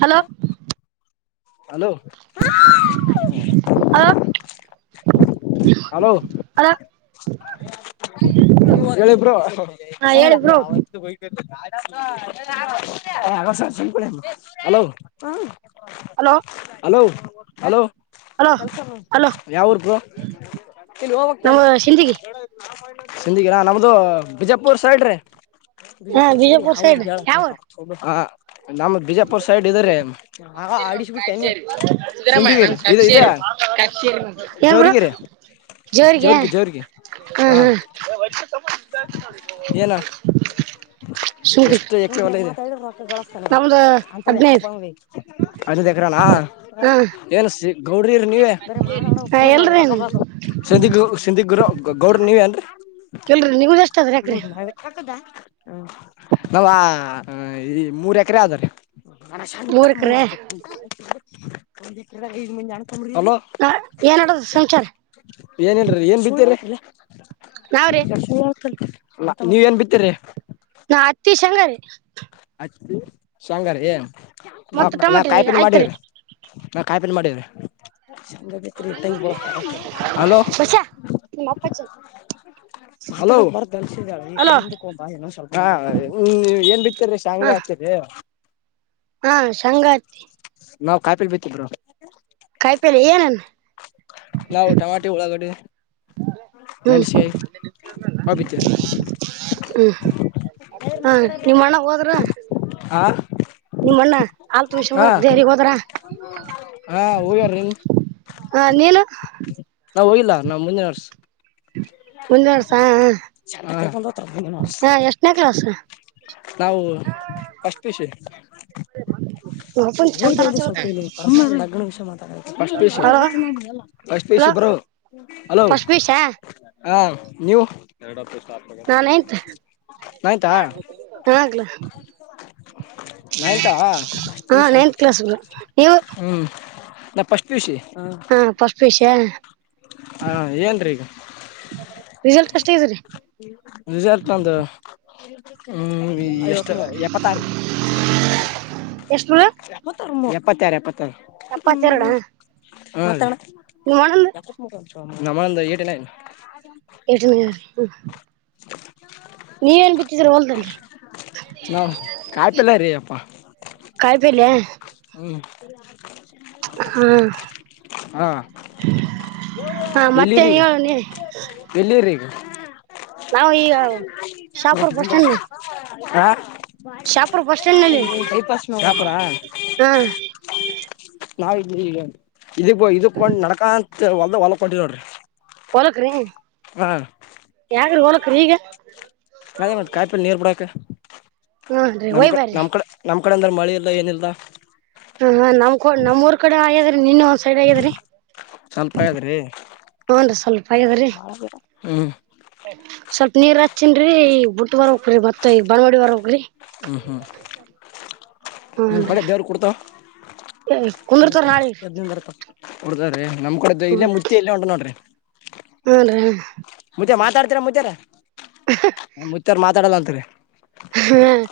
Hello hello ಹಾ ಅದ ಹೇಳಬ್ರ ಹಾ ಹೇಳಿ ಬ್ರೋ ಅವತ್ತು ಹ ಅ ಸ ಶ ಹಲೋ ಹ ಹಲೋ ಹಲೋ ಹಲೋ ಹಲೋ ಕೆಲ್ಸ ಹಲೋ ಯಾವ್ರಗ ಇಲ್ಲಿ ಹೋಗಕ್ತಾ ನಮ್ಮ ಸಿಂದಗಿ ಸಿಂದಗರಾ ನಮ್ದು ಬಿಜಾಪುರ್ ಸೈಡ್ ಬಿಜಾಪುರ್ ಸೈಡ್ ಯಾವ ಹೇಳ ನೀ ನಮ್ಮ ಬಿಜಾಪುರ್ ಸೈಡ್ ಇದ್ರ ಆ ಆಡಿಸ್ಬಿಟ್ಟೆ ನೀ ಸುಧಿಗಿರಿ ಇ ಇದ ಏನ್ ಬ್ರೋ ಜರಿಗಿರಿ ಜೋರಿಗೆ ಜೋರಿಗೆ ಹ್ಮ್ ಏನ ಹ್ ಎಷ್ಟು ಎಕರೆಲ್ಲ ಇದೆ ನಮ್ದು ಅಂತ ಯಾ್ ಹದ್ನೈದು ಅಕ್ರಾನ ಹಾ ಏ [unintelligible] ಗೌಡ್ರ ನೀವ ಹಾ ಎಲ್ರಿ ಸಿಧಿಗ್ರು ಗೌಡ್ರ ನೀವೇ ಅಏನ್ರೀ [inaudible] ಇಲ್ರಿ ನಿಮ್ದ ಎಷ್ಟ ಅದ್ರಿ ಹ ಎಕ್ರೆ ಮಾಡಬೇಕದಾ ಹ ನಾವ್ ಈ ಮೂರ್ ಎಕರೆ ಆದಾವದ್ರೀ ಮನ ಶಂತ ಮೂರ್ ಎಕ್ರೆ ಮೂಡೆ ಎ ಮಂದ ಹಲೋ ನಾ ಏನ್ ನಡದ ಸಂಚಾರ ಏನ್ ಹೇಳಲ್ರಿಿ ಏನ್ ಬಿದ್ದಿರಿಿ ನಾವ್ರಿ ಕೆ ಆ ಅಲ್ಲ ನೀವೇಏನ್ ಬಿತ್ತೀರಿ ನಾ ಹತ್ತ ಶಂಗಾರ ಶಂಗಾರ ಏನ್ ಮತ್ತ ನಾ ಟೊಮೆಟೊ ರೀ ಕಾಯ್ಪಿನ ಆಯ್ತ್ರಿ ಮಾಡೀ್ರ ಕಾಯಿಪನ್ [unintelligible] ಮಾಡಿದ್ರಿ ಹಲೋ ಬಷಾ ನಿ ಮಪ್ಪ ಚ [unintelligible] ಹಲೋ ಬಲ್ಸಿದಾಳ ಈ ಹಿಂದಕ್ಕೆ ಹಬ್ಬಾ ಏೊ ಸ್ವಲ್ಪ ಏನ್ ಬಿ [inaudible] ಆತರಿೀ ಶಾಂಗ ಹಾ ಹಾತರಿ [unintelligible] ಹಾ ಸಂಂಗಾತಿ ನಾವ್ ಕಾಪಿಲಿ ಬಿತ್ತಿದ ಬ್ರೋ ಕಾಯಿಪಲ್ಲೆ ಏನನ್ [inaudible] ನವುಟಮಾಟೆ ಳಾಾಗಡಿ ಮಳಷೇ ಹ [unintelligible] [unintelligible] ಹಾ ನಿಮ್ಮಣ್ಣ ಹೋದ್ರ ಹಾ ನಿಮ್ಮಣ್ಣ ಅಲ್ತ್ ಹಾ ನಿಮಷರೇ ಹೋದ್ರ ಹಾ ಹೋಗ್ಯಾರ್ರಿ ಹ ನೀನು ನಾವು ಹೋಗಲ್ಲ ನಮ್ಮ್ ಮುಂದಿನರ್ಸ ಮುಂದರ್ಸ ಹ ಎಷ್ಟನೇ ಕ್ಲಾಸ್ ನಾವು ಫಸ್ಟ್ ಪಿ ಯು ಸಿ ಹ [unintelligible] ಹೋಗದವ ಸ್ವ [unintelligible] ಲ್ಪ ಇಷ ಮಾತಾಡಿ ಹಲೋ ಹಲೋ ಬ [unintelligible] ಫಸ್ಟ್ ಪಿ ಯು ಸಿ ಹಾ ನೀವು ನಾ ನೈನ್ತ್ ಆಯ್ತಾ ಹಗ್ಲ ನತಾ [unintelligible] ಷ [unintelligible] ನ್ ನೈನ್ತ್ ಕ್ಲಾಸ್ ಬ್ರೋ ನೀವು ಹ್ಮ್ ನ ಫಸ್ಟ್ ಪಿ ಯು ಸಿ ಹಾ ಫಸ್ಟ್ ಪಿ ಯು ಸಿ ಯ ಹ ಏನ್ರೀ ಈಗ [inaudible] ರಿಸಲ್ಟ್ ಅಷ್ಟ ಇದ್ರರಿ ನಿಜ ಇತಂದ ಹ್ಮ್ಷ್ಟ [unintelligible] ಎಷ್ಟ ಬ್ರೋ ಎಪ್ಪತ್ತಾರ ಪತ್ತಾರೆಪ್ಪತ್ತಾರೆ ಹ್ಮ ನಿ ಮಂದು [unintelligible] ನಮ್ಮಂದು ಏಟಿನನ್ [unintelligible] ಎಟನಾರಿ [unintelligible] ನೀವ ನ್ ಬಿತ್ತಿದ್ರ ಹೊಲ್ದಲ್ರಿ ನಾವ್ ಕಾಯಿಪಲ್ಲ ರೀ ಅಪ್ಪಾ [inaudible] ಕಾಯ ಪೇಲೆ ಹ್ಮ್ ಹ್ಮ ಹಾ ಹಾ ಮತ್ತೆನ್ ಹೇಳ ನೀನೇ ತಿರಿ [unintelligible] ನಾವು ಈಗ ಶಾಪುರ್ ಬಸ್ಸಟ್ಯಾಂಡ್ ಹಾ ನಲ್ಲಿ [unintelligible] ಜಪಸ್ ಸ [unintelligible] ಪರ ಹಾ [unintelligible] ನಾವ ಇ ಇದ ಇದಕ್ೊಂಡ್ ನಡಕ ಅಂತ ಹೊಲ್ದ ಹೊಲ ಕೊಟ್ಟಿದೋಡ್ರಿ ಹೋಲಕ್ರಿ [inaudible] ಯಾಗ್ರಿ ಹೋಲಕ್ರಿ ಈಗ ಅ ಮಾಡ ಕಾಯಪಲ್ ನೀರು ಬಿಡಾಕ ಹ್ನ್ ರೀ ನಮ್ ಒಯ್ ಬ್ಯಾರ್ರಿ ನಮ್ ಕಡೆ ನಮ ಕ ಕಡೆ ಅಂದ್ರೆ ಮಳಿ ಇಲ್ಲ ಏನಿಲ್ಲ ಹ ನಮ್ಕ ನಮ್ ಊರ್ ಕಡೆ ಆಗ್ಯಾದ್ರಿ ನೀನ್ ಒಂದ್ ಸೈಡ್ ಆಗ್ಯದ್ರಿ ಸ್ವಲ್ಪ ಆದ್ರಿ ಹೂನ್ ರೀ ಸ್ವಲ್ಪ ಆಗ್ಯದ್ರಿ ಹ್ಮ ಸ್ವಲ್ಪ ನೀರ್ ಹಚ್ಚನ್ರಿ ಬುಟ್ಟ ಬರಕ್ರರೋ ಮತ್ತತ್ ಈ ಬನ್ವಾಡಿ ಬರ್ಗ್ರಿ ಹ್ಮ್ ಹ್ಮ್ ಹ್ಮ್ ಹೂನ್ ರೀ ಒಳೆ ದೇವ್ರ ಕೊಡ್ತಾವ ಇಲ್ಲ ಕುಂದರ್ತಾರ ನಾಳಿಗ್ ಎನ ಬರ್ತ ಹೊಡ್ದ್ರೆ [unintelligible] ನಮ್ ಕೂಡ ಹ್ಮ ಇಲ್ಲೇ ಮುದೆ ಇಲ್ಲ ಉಂಟು ನೋಡ್ರಿ ಹೂನ್ ರೀ ಮು್ದೆ ಮಾತ್ರ ಮಾತಾಡ್ತರ ಮುಜರ ಮುುತ್ತಾರ್ ಮಾತಾಡಲ್ಲ ಅಂತರಿ ಹ್ಮ್ಮ್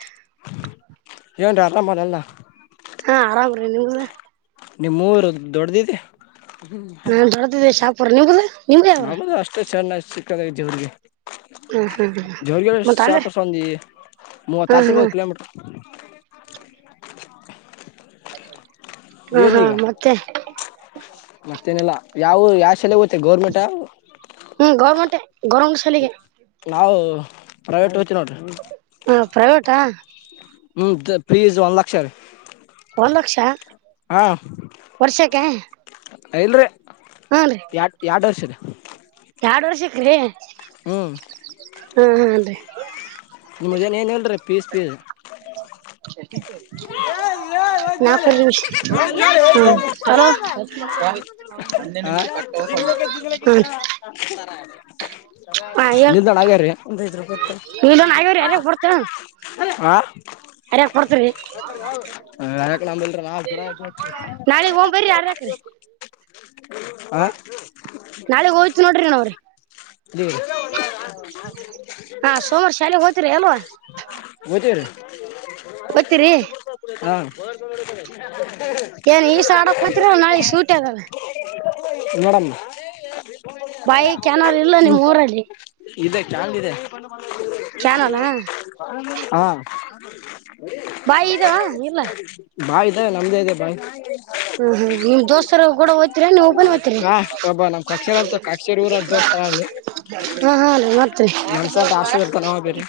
ಯನು ರಲ್ಲ ಮಲ್ಲಲ್ಲ [unintelligible] ಹಾ ಆರಾಮ್ರೀ ನಿಮ್ದ [unintelligible] ನಿಮ್ಮುರು ದೊಡ್ಡ್ದಿದೆ ನಾನ್ ಬರ್ದಿದ್ದೆ ಶಾಪುರ್ ನಿಗ್ದ ನಮ್ಮದು ಅಷ್ಟು ಚೆನ್ನಾಗಿ ಸಿಕ್ಕದ ಜೇವ್ರಿಗೆ [unintelligible] ಹ ಹಾ ಜೋರ್ಗೆ ಶಾಪರ್ಸ್ [unintelligible] ಒಂದು ಮೂವತ್ತತ್ತ ಇವತ್ತು ಕಿಲೋಮೀಟರ್ ಹ [unintelligible] ಹಾ ಹಾ ಏನೀಗ ಮತ್ತೆ ತ್ತನೆಲ್ಲಾ ಯಾವ ಯಾವ ಶಲೆ ಹೋಗತ್ತೆ ಗೌರ್ಮೆಂಟ್ ಹ್ಮ್ ಗೌರ್ಮೆಂಟ್ ಗೌರ್ಮೆಂಟ್ ಶಾಲಿಗೆ ನಾವು ಪ್ರವೇಟ್ ಹ ಪ್ರವೇಟಾ ಹ್ಞ ಫೀಸ್ ಒನ್ ಲಕ್ಷ ರೀ ಒಂದು ಲಕ್ಷ ಹಾ ವರ್ಷಕ್ಕೆ ಲ್ರೀ ಯಾಡ್ ಯಾಡ್ ವರ್ಷ ರ ಎರಡ್ ವರ್ಷಕ್ಕೀ ಹಾ ಹ ಅದ್ರರಿ ನಿಮ್ಮದ ಏನ ಏನ್ ಹೇಳರಿಪೀಸ್ ಪೀಸ್ [unintelligible] [unintelligible] ನಾಕ ನಿಷ -ಹ ನಿಲ್ಂದಾಣ ಆಗ್ಯಾರೀ ಒಂದ ರೂತ್ತು [unintelligible] ಇನ್ ಆಗ್ಯ್ ಯಾರ ಬಡ್ತ ಹಾ ಅರಿಕ ಕೊಡ್ತರಿ ಹ -ಯಕ ನಂಬಲ್ರ ನಾಲ್ರ ನಾಳೆಗ್ ಹೋಗತು ನೋಡ್ರಿಣ ಅವ್ರೆ ದ ಹಾ ಸೋಮಾರ ಶಾಲೆಗ್ ಹೋಗ್ತಿರಿ ಅಲ್ವಾ [unintelligible] ಒತ್ತೀ ರ ಹೋಗ್ತಿರಿ ಹಾ [unintelligible] ಏನ್ ಈ ಸಡ ಕೂತಿರ ನಾಳಗ್ ಶೂಟ್ ಆಗಲ್ಲ ನೋಡೋಣ ಬೈ ಕ್ಯಾನರ್ ಇಲ್ಲ ನಿಮ್ಮ್ ಊರಲ್ಲಿ ಇದೆ ಕ್ಯಾನ್ ಇದೆ ಕ್ಯಾನನ ಹಾ ಬಾಯಿ ಇದಾವ [unintelligible] ಬಾಯ್ ಇದೆ ನಮ್ದೇ ಇದೆ ಬಾಯಿ ಹ್ಮ್ ಹ್ಮ್ ನಿಮ್ ದೋಸ್ತರು ಕೂಡ ಹೋಗ್ತೀರಾ ನೀವ್ ಒಬ್ಬನೇ ಹೋಗ್ತೀರಿ ಹಾ ಪ್ರಬ [unintelligible] ನಮ್ ಕಕ್ಷರ ಅಂತ ಅಕ್ಷರ ಊರ ದೋಸ್ [unintelligible] ಹಾ ಹಾ ರ ಮತ್ರಿ ಹಾಸ್ಟೆಲ್ ಇರ್ತಾನ ಅವ ಬೇರೆ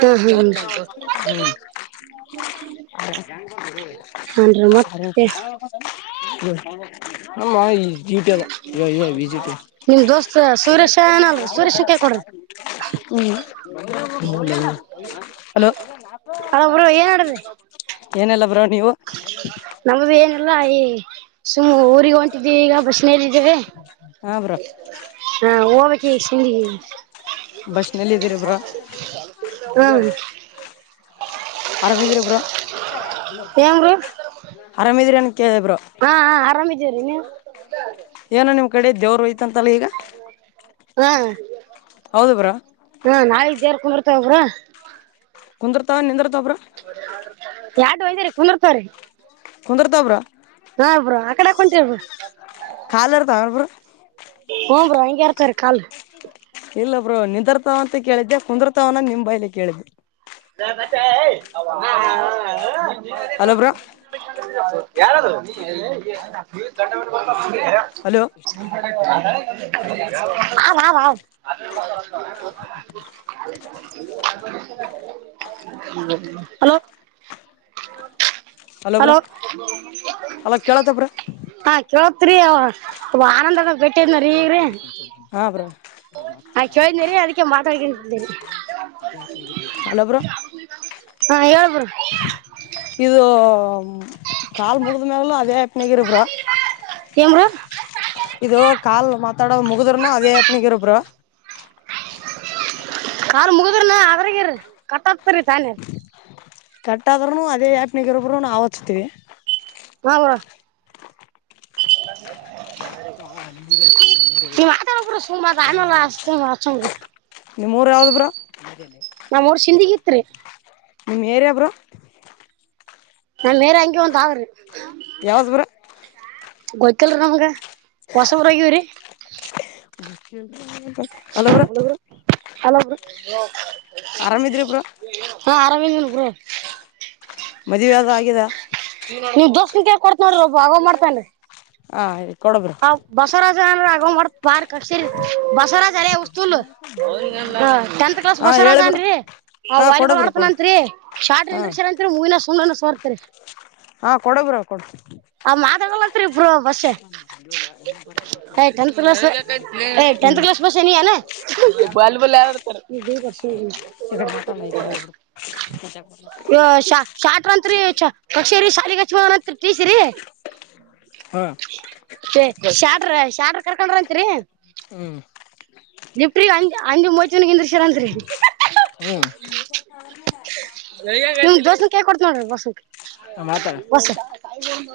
ಹ ಹ [unintelligible] [unintelligible] [unintelligible] ಅ ಹಾನ್ ರೀ ಮತ್ತೆ [unintelligible] ಮಾಡ [unintelligible] ವಿಜಪ ಯ ವಿಜಿಪ [unintelligible] ನಿಮ್ ದೋಸ್ತ್ ಸುರೇಶ ಏನಲ್ರಿ ಸುರೇಶನ್ ಕೈ ಕೊಡ್ರಿ ಹ್ಮ್ ಹಲೋ ಅಲ ಬ್ರೋ ಏನಿಲ್ಲ ಬ್ರೋ ನೀವು ನಮ್ದ ಏನಿಲ್ಲ ಈ ಸುಮ್ಮ್ ಊರಿಗೆ ಒಂಟಿದಿವಿ ಈಗ ಬಸ್ ಮೇಲಿಿದ್ದವೆ ಹಾ ಬ್ರೋ ಹಾ ಸಿ ಬಸ್ನಲ್ಲಿ ಇದೀರಿ ಬ್ರೋ [unintelligible] ಹ ಆರಾಮಿದ್ದೀರಾ ಬ್ರೋ ಏನ್ ಬ್ರೋ ಆರಾಮಿದ್ದೀರಾ ಬ್ರೋ ಹಾ ಆರಾಮಿದೀರಿ ನೀವು ಏನೋ ನಿಮ್ಮ ಕಡೆ ದೇವರು ಹೋಯಿತಂತೆ ಹಾ ಹೌದು ಬ್ರೋ ಹಾ ನಾಯತ ದೇವರ ಕುಂದರ್ತವು ಬ್ರೋ. ಕುಂದ್ರತಾವ ನಿಂದ್ರತಾವ ಬ್ರೋ. ಎಾರ್ಡು ವೈದರಿ ಕುಂದರ್ತ್ರೀ. ಕುಂದ್ರತಾವ ಬ್ರೋ. ಹಾ ಬ್ರೋ ಆ ಕಡೆ ಯಾಕ್ ಹೊಂತೇರಿ ಬ್ರೋ. ಕಾಲ ಇರ್ತಾವ ಏನ್ ಬ್ರೋ. ಹ್ರ ಹಂಗೆ ಇರ್ತಾರ ಕಾಲ್. ಇಲ್ಲ ಬ್ರೋ ನಿದ್ರತಾವ ಅಂತ ಕೇಳಿದ್ದೆ ಕುಂದ್ರತವನ ನಿಮ್ ಬೈಲಿ ಕೇಳಿದ್ದೆ. [inaudible] ಹಲೋ ಬ್ರೋ ಯಾರು ಅದು ಹಲೋ [inaudible] [inaudible] ಹಲೋ. ಹಲೋ ಹಲೋ ಕೇಳತ್ತ ಬ್ರೋ ಹಾ ಕೇಳತ್ರಯ. ಓಹ್ ಆನಂದಗ ಬಿಟ್ಟಿದ್ನ ರೀ ಈಗ್ರೀ. ಹಾ ಬ್ರೋ ಆ ಹಲೋ ಕೇಳಿದ್ನ ರೀ ಅದಕ್ಕೆ ಮಾತಾಡ್ಕಂತಿದ್ದೇರಿ ಬ್ರೋ. ಹಾ ಹೇಳ್ ಬ್ರೋ. ಇದು. ಕಾ ಮುಗಿದಮಲೆಲ್ಲ ಅದೇ ಎನಗೆರು ಬ್ರೋ. ಏನ್ಬ್ರ ಇದು ಕಾಲ್ ಮಾತಾಡದು ಮುಗುದ್ರನು ಅದೇ ಯಪ್ನಿಗಿರ ಬ್ರೋ. ಯಾರ್ ಮುಗುದ್ರನ ಅದ್ರಗರರಿ ಕಟ್ಕ್ತರಿರಿ ತಾನಿ. ಕಟ್ ಆದ್ರೂನು ಅದೇ ಆ್ಯಪ್ನಗ ಇರು ಬ್ರೋ ನಾವು ಹಚ್ತಿೀವಿ. ಹಾ ಬ್ರೋ. [inaudible] ಈ ಮಾತ ಕೂಡ ಸುಮ ತಾನಲ್ಲ ಅಷ್ಟತ. ನಿಮ್ಮೂರ ಯಾವುದು ಬ್ರೋ. ನಮ್ ಊರ್ ಸಿಂದಿಗಿ ಇತ್ರಿ ನಿಮ್ ಏರಿಯ ಬ್ರೋ. [unintelligible] ಯಾವ್ದ ಬ್ರೋ. ಗೊತ್ತಿಲ್ರಿ ನಮ್ಗ ಹೊಸಬ್ರಾ ಆಗಿವೆ. Hello bro. ಹುಡುಗ್ರು ಹಲೋ ಬ್ರೋ. ಆರಾಮಿದ್ರಿ ಬ್ರೋ. ಹಾ ಆರಾಮ ಇದೇನ ಬ್ರೋ. ಮದುವೆ ಅದು ಆಗಿದ. ನಿಮ್ ದೋಸ್ತನ್ ಕೈಯಾಗ್ ಕೊಡ್ತ್ ನೋಡ್ರಿ ಒಬ ಆಗೋ ಮಾಡ್ತನ್ರಿ. ಹಾ ಅಯ್ತು. ಆ ಬಸವರಾಜ ಅಂದ್ರ ಆಗ್ ಬಾರ್ ಕಕ್ಷಿ ಬಸವರಾಜ ಅರೇ ಉಸ್ತೂಲ್ ಟೆಂತ್ ಕ್ಲಾಸ್ ಹಾ ಬಸವರಾಜ ಹೇಳಿ ಬ್ರೋ ಅನ್ರಿ. ಆ ಹಾ ಕೊಡ ವಾಲಬಾಲ್ ಬ್ರೋ ಆಡತನ ಕೊಡು ಅಂತ್ರಿ ಹಾ ಶಾರ್ಟ್ರಂದ್ರ ಶರ ಅಂತತ್ರಿ ಮೂವಿನ ಸುಣ್ಣನ ಸೋರ್ತರಿ. ಹಾ ಕೊಡು ಬ್ರೋ ಕೊಡ. ಆ ಮಾತಾಡಾಂತ್ರಿ ಬ್ರೋ ಬಸ್ಯಾ. ಏ ಟೆಂತ್ ಕ್ಲಾಸ್ ಬಸ್ ನೀ ಏನ [inaudible] ಈ ಕಡೆ ಮಾತಾಡ ಈ ಕಡೆ ಇಬ್ರು [inaudible] [unintelligible] ಹಾ ಶ್ಯಾಡ್ರ ಶ್ಯಾಡ್ರ ಕರ್ಕೊಂಡ್ರ ಅಂತರಿ. ಹ್ಮ್. ಲಿಫ್ಟ್ಗೆ ಅಜ ಅಂಜ ಮೂವತ್ ಜನಗಿಂದ್ರ ಶರಾಂತ್ರಿ. ಹ್ಮ್ ನಿಮ ದೋಸ್ತನ ಕೈಯಾಗ ಕೊಡ್ತ ನೋಡ್ರಿ ಬಸುಗ. ಮಾತಾಡ ಹೊಸ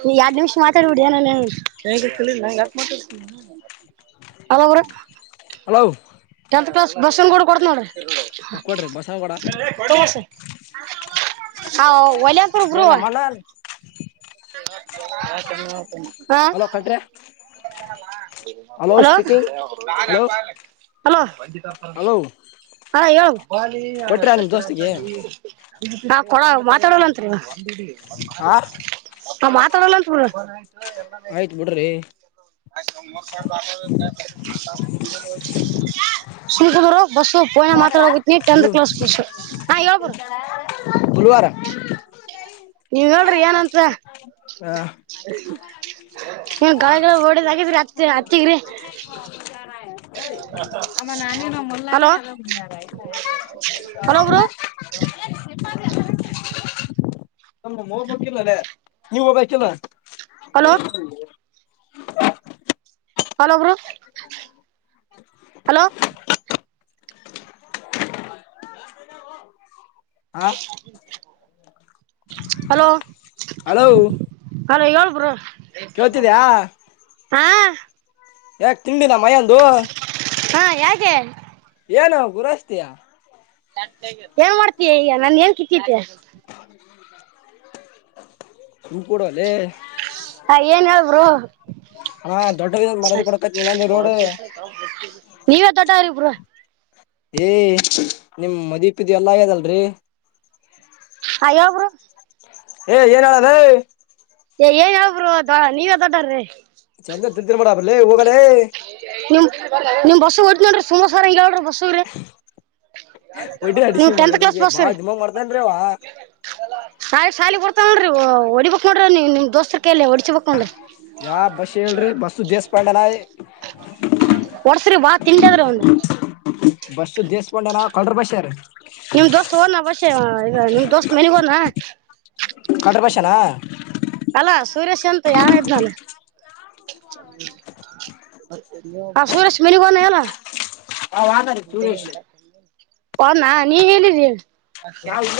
ನೀ ಎರಡ್ ನಿಮಿಷ ಮಾತಾಡ್ಬಿಡಿಯ ನನ್ನ [unintelligible] ಹಲೋ ಬಸನ್ ಕೂಡ ಕೊಡತ ನೋಡ್ರಿ ಕೊಡ್ರಿ ಬಸವ ಕೊಡ ಹಾ ಒಲ ಏ ಹಕಬ ನಮ್ಮಣ್ಣ ಆಯ್ತನ ಆಯ್ತನೆ ಅಲೋ ಕಟ್ರಿ ಹಲೋ ಹಲೋ ಹಲೋ ಹಲೋ ಹಾ ಕೊಟ್ರ ನಿಮ್ ಯಾಲರ ದೋಸ್ತಿಗೆ ನಾ ಕೊಡ ಮಾತಾಡಲಂರಿ ಆ ನಾ ಮಾತಾಡಲ್ಲ ಅಂತ ಆಯ್ತ್ ಬಿಡ್ರಿ ಶತ ಬರ ಬಸು ರೋನ ಮಾತಾಡ ಹೋಗನ ಟೆಂತ್ ಹ್ಮ್ ಕ್ಲಾಸ್ ಪುಷ ಹಾ ಯಬರು ಪುಲ್ವಾರ ನೀವ ಹೇಳ್ರಿ ಏನ ಹಾ ಏನ್ ಗಳ ಗಳ ಹೊಡಿದ್ ಆಗಿದ್ರಿ ಅತ್ತಿ ಅತ್ತಿಗ್ರಿ ಅರ ಆಮ್ಮ ನಾನೇನು ಹಲೋ ಮಲ್ಲಾಲೆ ಅಲ್ಲಾರ ಹಲೋ ಬ್ರೋ ಆಯ್ತ [inaudible] ಹೋಗ್ಬೇಕಿಲ್ಲೇ ನೀವ ಹೋಗಕಿಲ್ಲ ಹಲೋ ಹಲೋ ಗ ಹಲೋ ಹ ಹಲೋ ಹಲೋ ಅಲೋ ಹೇಳಬರು ಕೇಳ್ತಿದ್ಯಾ ಹಾ ಯಾಕ ತಿಂಡಿನ ಮಯಂದು ಹಾ ಯಾಕೆ ಯನು ಹ ಗು ರಸ್ತೆಯ ಏನ್ ಮಾಡ್ತೀಯ ಈಗ ನನ್ ಏನ್ ಕಿತ್ತತೆ ಹ [unintelligible] ಹ ಏನ್ ಹೇಳರು ಹಾ ದೊಡ್ಡ ಮರದ ಸರಿ ಕೊಡಕತ್ ನೀನಂದ ರೋಡ್ ನೀವ ತೋಟ ಅವ್ರಿಬರು ಏ ನಿಮ್ ಮದಿಪದಿ ಎಲ್ಲ ಆಗ್ಯದಲ್ರಿ ಅಯ್ಯ ಒಬ್ರು ಏ ಏನ್ ಹೇಳದೈ ಏನ್ ಯಾವ್ರರುವಾ ನೀವ್ದದಾರೀ ಚಂದ್ರ ತಿದ್ದಿ ಮಾಡಡ ಹೋಗ ನಿಮ ನಿಮ್ ಬಸ್ಸ ಓದ ನೋಡ್ರಿ ಸುಮ ಸಾರ ಹಂಗಗೆರಿ ಬಸ್ಸಗ್ರಿ ಒಡ್ಡಿ ನೀವು ಅಡಿಸಿ ಟೆಂತ್ ಕ್ಲಾಸ್ ಮಗನಿಗೆ ಬಾ ಪಾಸಾಗಿರಿ ದಿಮಾಗ್ ಮಾಡ್ತೇನ್ರಿ ಅವ ನಾಳೆ ಸಾಲಿಗಿ ಬರ್ತಾನಲ್ಲಾರಿಹೊಡಿಬೇಕು ನೋಡ್ರಿ ನೀವು ನಿಮ್ಮ ದೋಸ್ತ ಕಲ್ಲ ಹೊಡಿಸಬೇಕುಡ್ರಿ ಯಾವ ಬಸ್ಯಾ ಹೇಳ್ರಿ ಬಸ್ ದೇಸ್ಪಾಡಾರ ಒಡಿಸ್ರಿ ಬಾ ತಿಂಡದ್ರ ಅವಂದು ಬಸ್ಸ ದೇಸ್ಕೊಂಡೆ ನ ಕಲ್ ಬಸ್ ಯಾರ ನಿಮ್ ದೋಸ್ತ್ ಓದ್ನಾ ಬಸ್ಸ್ಯಾ ನಿಮ್ ದೋಸ್ತ್ ಮನಿಗಿ ಹೋದ್ನಾ ಕಡ್ರ ಬಸ್ನಾ ಅಲ್ಲ ಸುರೇಶ್ ಎಂತ ಯನ ಇದ್ನಾನು ಆ ಸುರೇಶ ಮಿನಗನ ಎಲ್ಲ ಹಾ ಹೋದರಿ ಸುರೇಶ್ ಹೋದ್ನಾ ನೀ ಹೆಲ್ಲಿದಿ ನಾ ಈಗ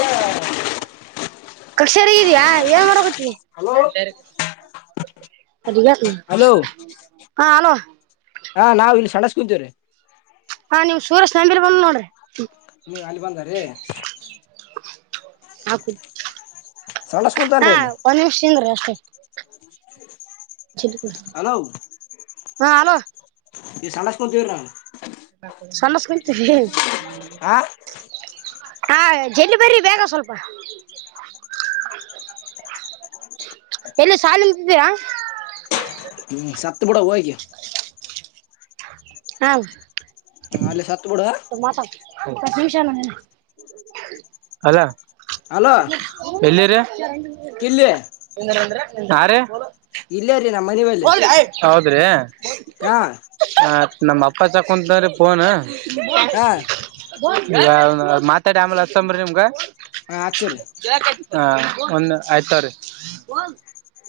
ಕ್ರಶಾರ್ಯಾಇದ್ಯಾಾ ಏನ್ ಮಾತಾಡಕುಂತಿ ಹಲೋ ಅರಿ ಹಲೋ ಹಾ ಹಲೋ ಹಾ -ನಾವ್ ಇಲ್ಲಿ ಸಣಸ್ ಕುೂಂತೇವ್ರೀ ಹಾ- ನಿಮ್ ಸೂರೇಶ್ ನಂಬಿರ್ ಬಂದ ನೋಡ್ರಿ ನೀವ್ ಅಲ್ಲಿ ಬಂದಾರೀ ಹಾ ಸಣಸ್ ಕುಂತನ್ರಿ ಇಲ್ಲಿ -ಒಂದು ನಿಮಿಷ ನಿದ್ರಿ. ಹಲೋ ಹಾ ಹಲೋ ಈ ಸಣಸ್ಕಂತವ್ರಾ [unintelligible] ಸಮಸ್ಕಂತ ರಿ ಹಾ ಹಾ ಜಲ್ಲಿ ಬರ್ರಿ ಬೇಗ ಸ್ವಲ್ಪ ಎಲ್ಲಿ ಶಾಲಂತಿದ್ದೀರಾ. ಹ್ಮ್ ಸತ್ಬುಡ ಹೋಗಿ ಹಾ ಹ ಅಲ್ಲಿ ಸತ್ತಬುಡು ಅಲ ಹಲೋ ಎಲ್ಲಿರಿ ಕಿಲ್ಲಿ ಯಾರೆ ಇಲ್ಲೇ ರೀ ನಮ್ಮ್ ಮನಿಬಲ್ಲಿ ಅಂದ್ರೆ ಹಾ ನಮ್ಮ ಅಪ್ಪಾ ಚಾಕಂತ್ರೆ ಫೋನು. ಹಾ ಮಾತಾಡಿ ಆಮೇಲೆ ಹಸಂಬ್ರಿ ನಿಮ್ಗ ಹ ಆಚರಿ ಹಾ ಒಂದು ಆಯ್ತ ರಿ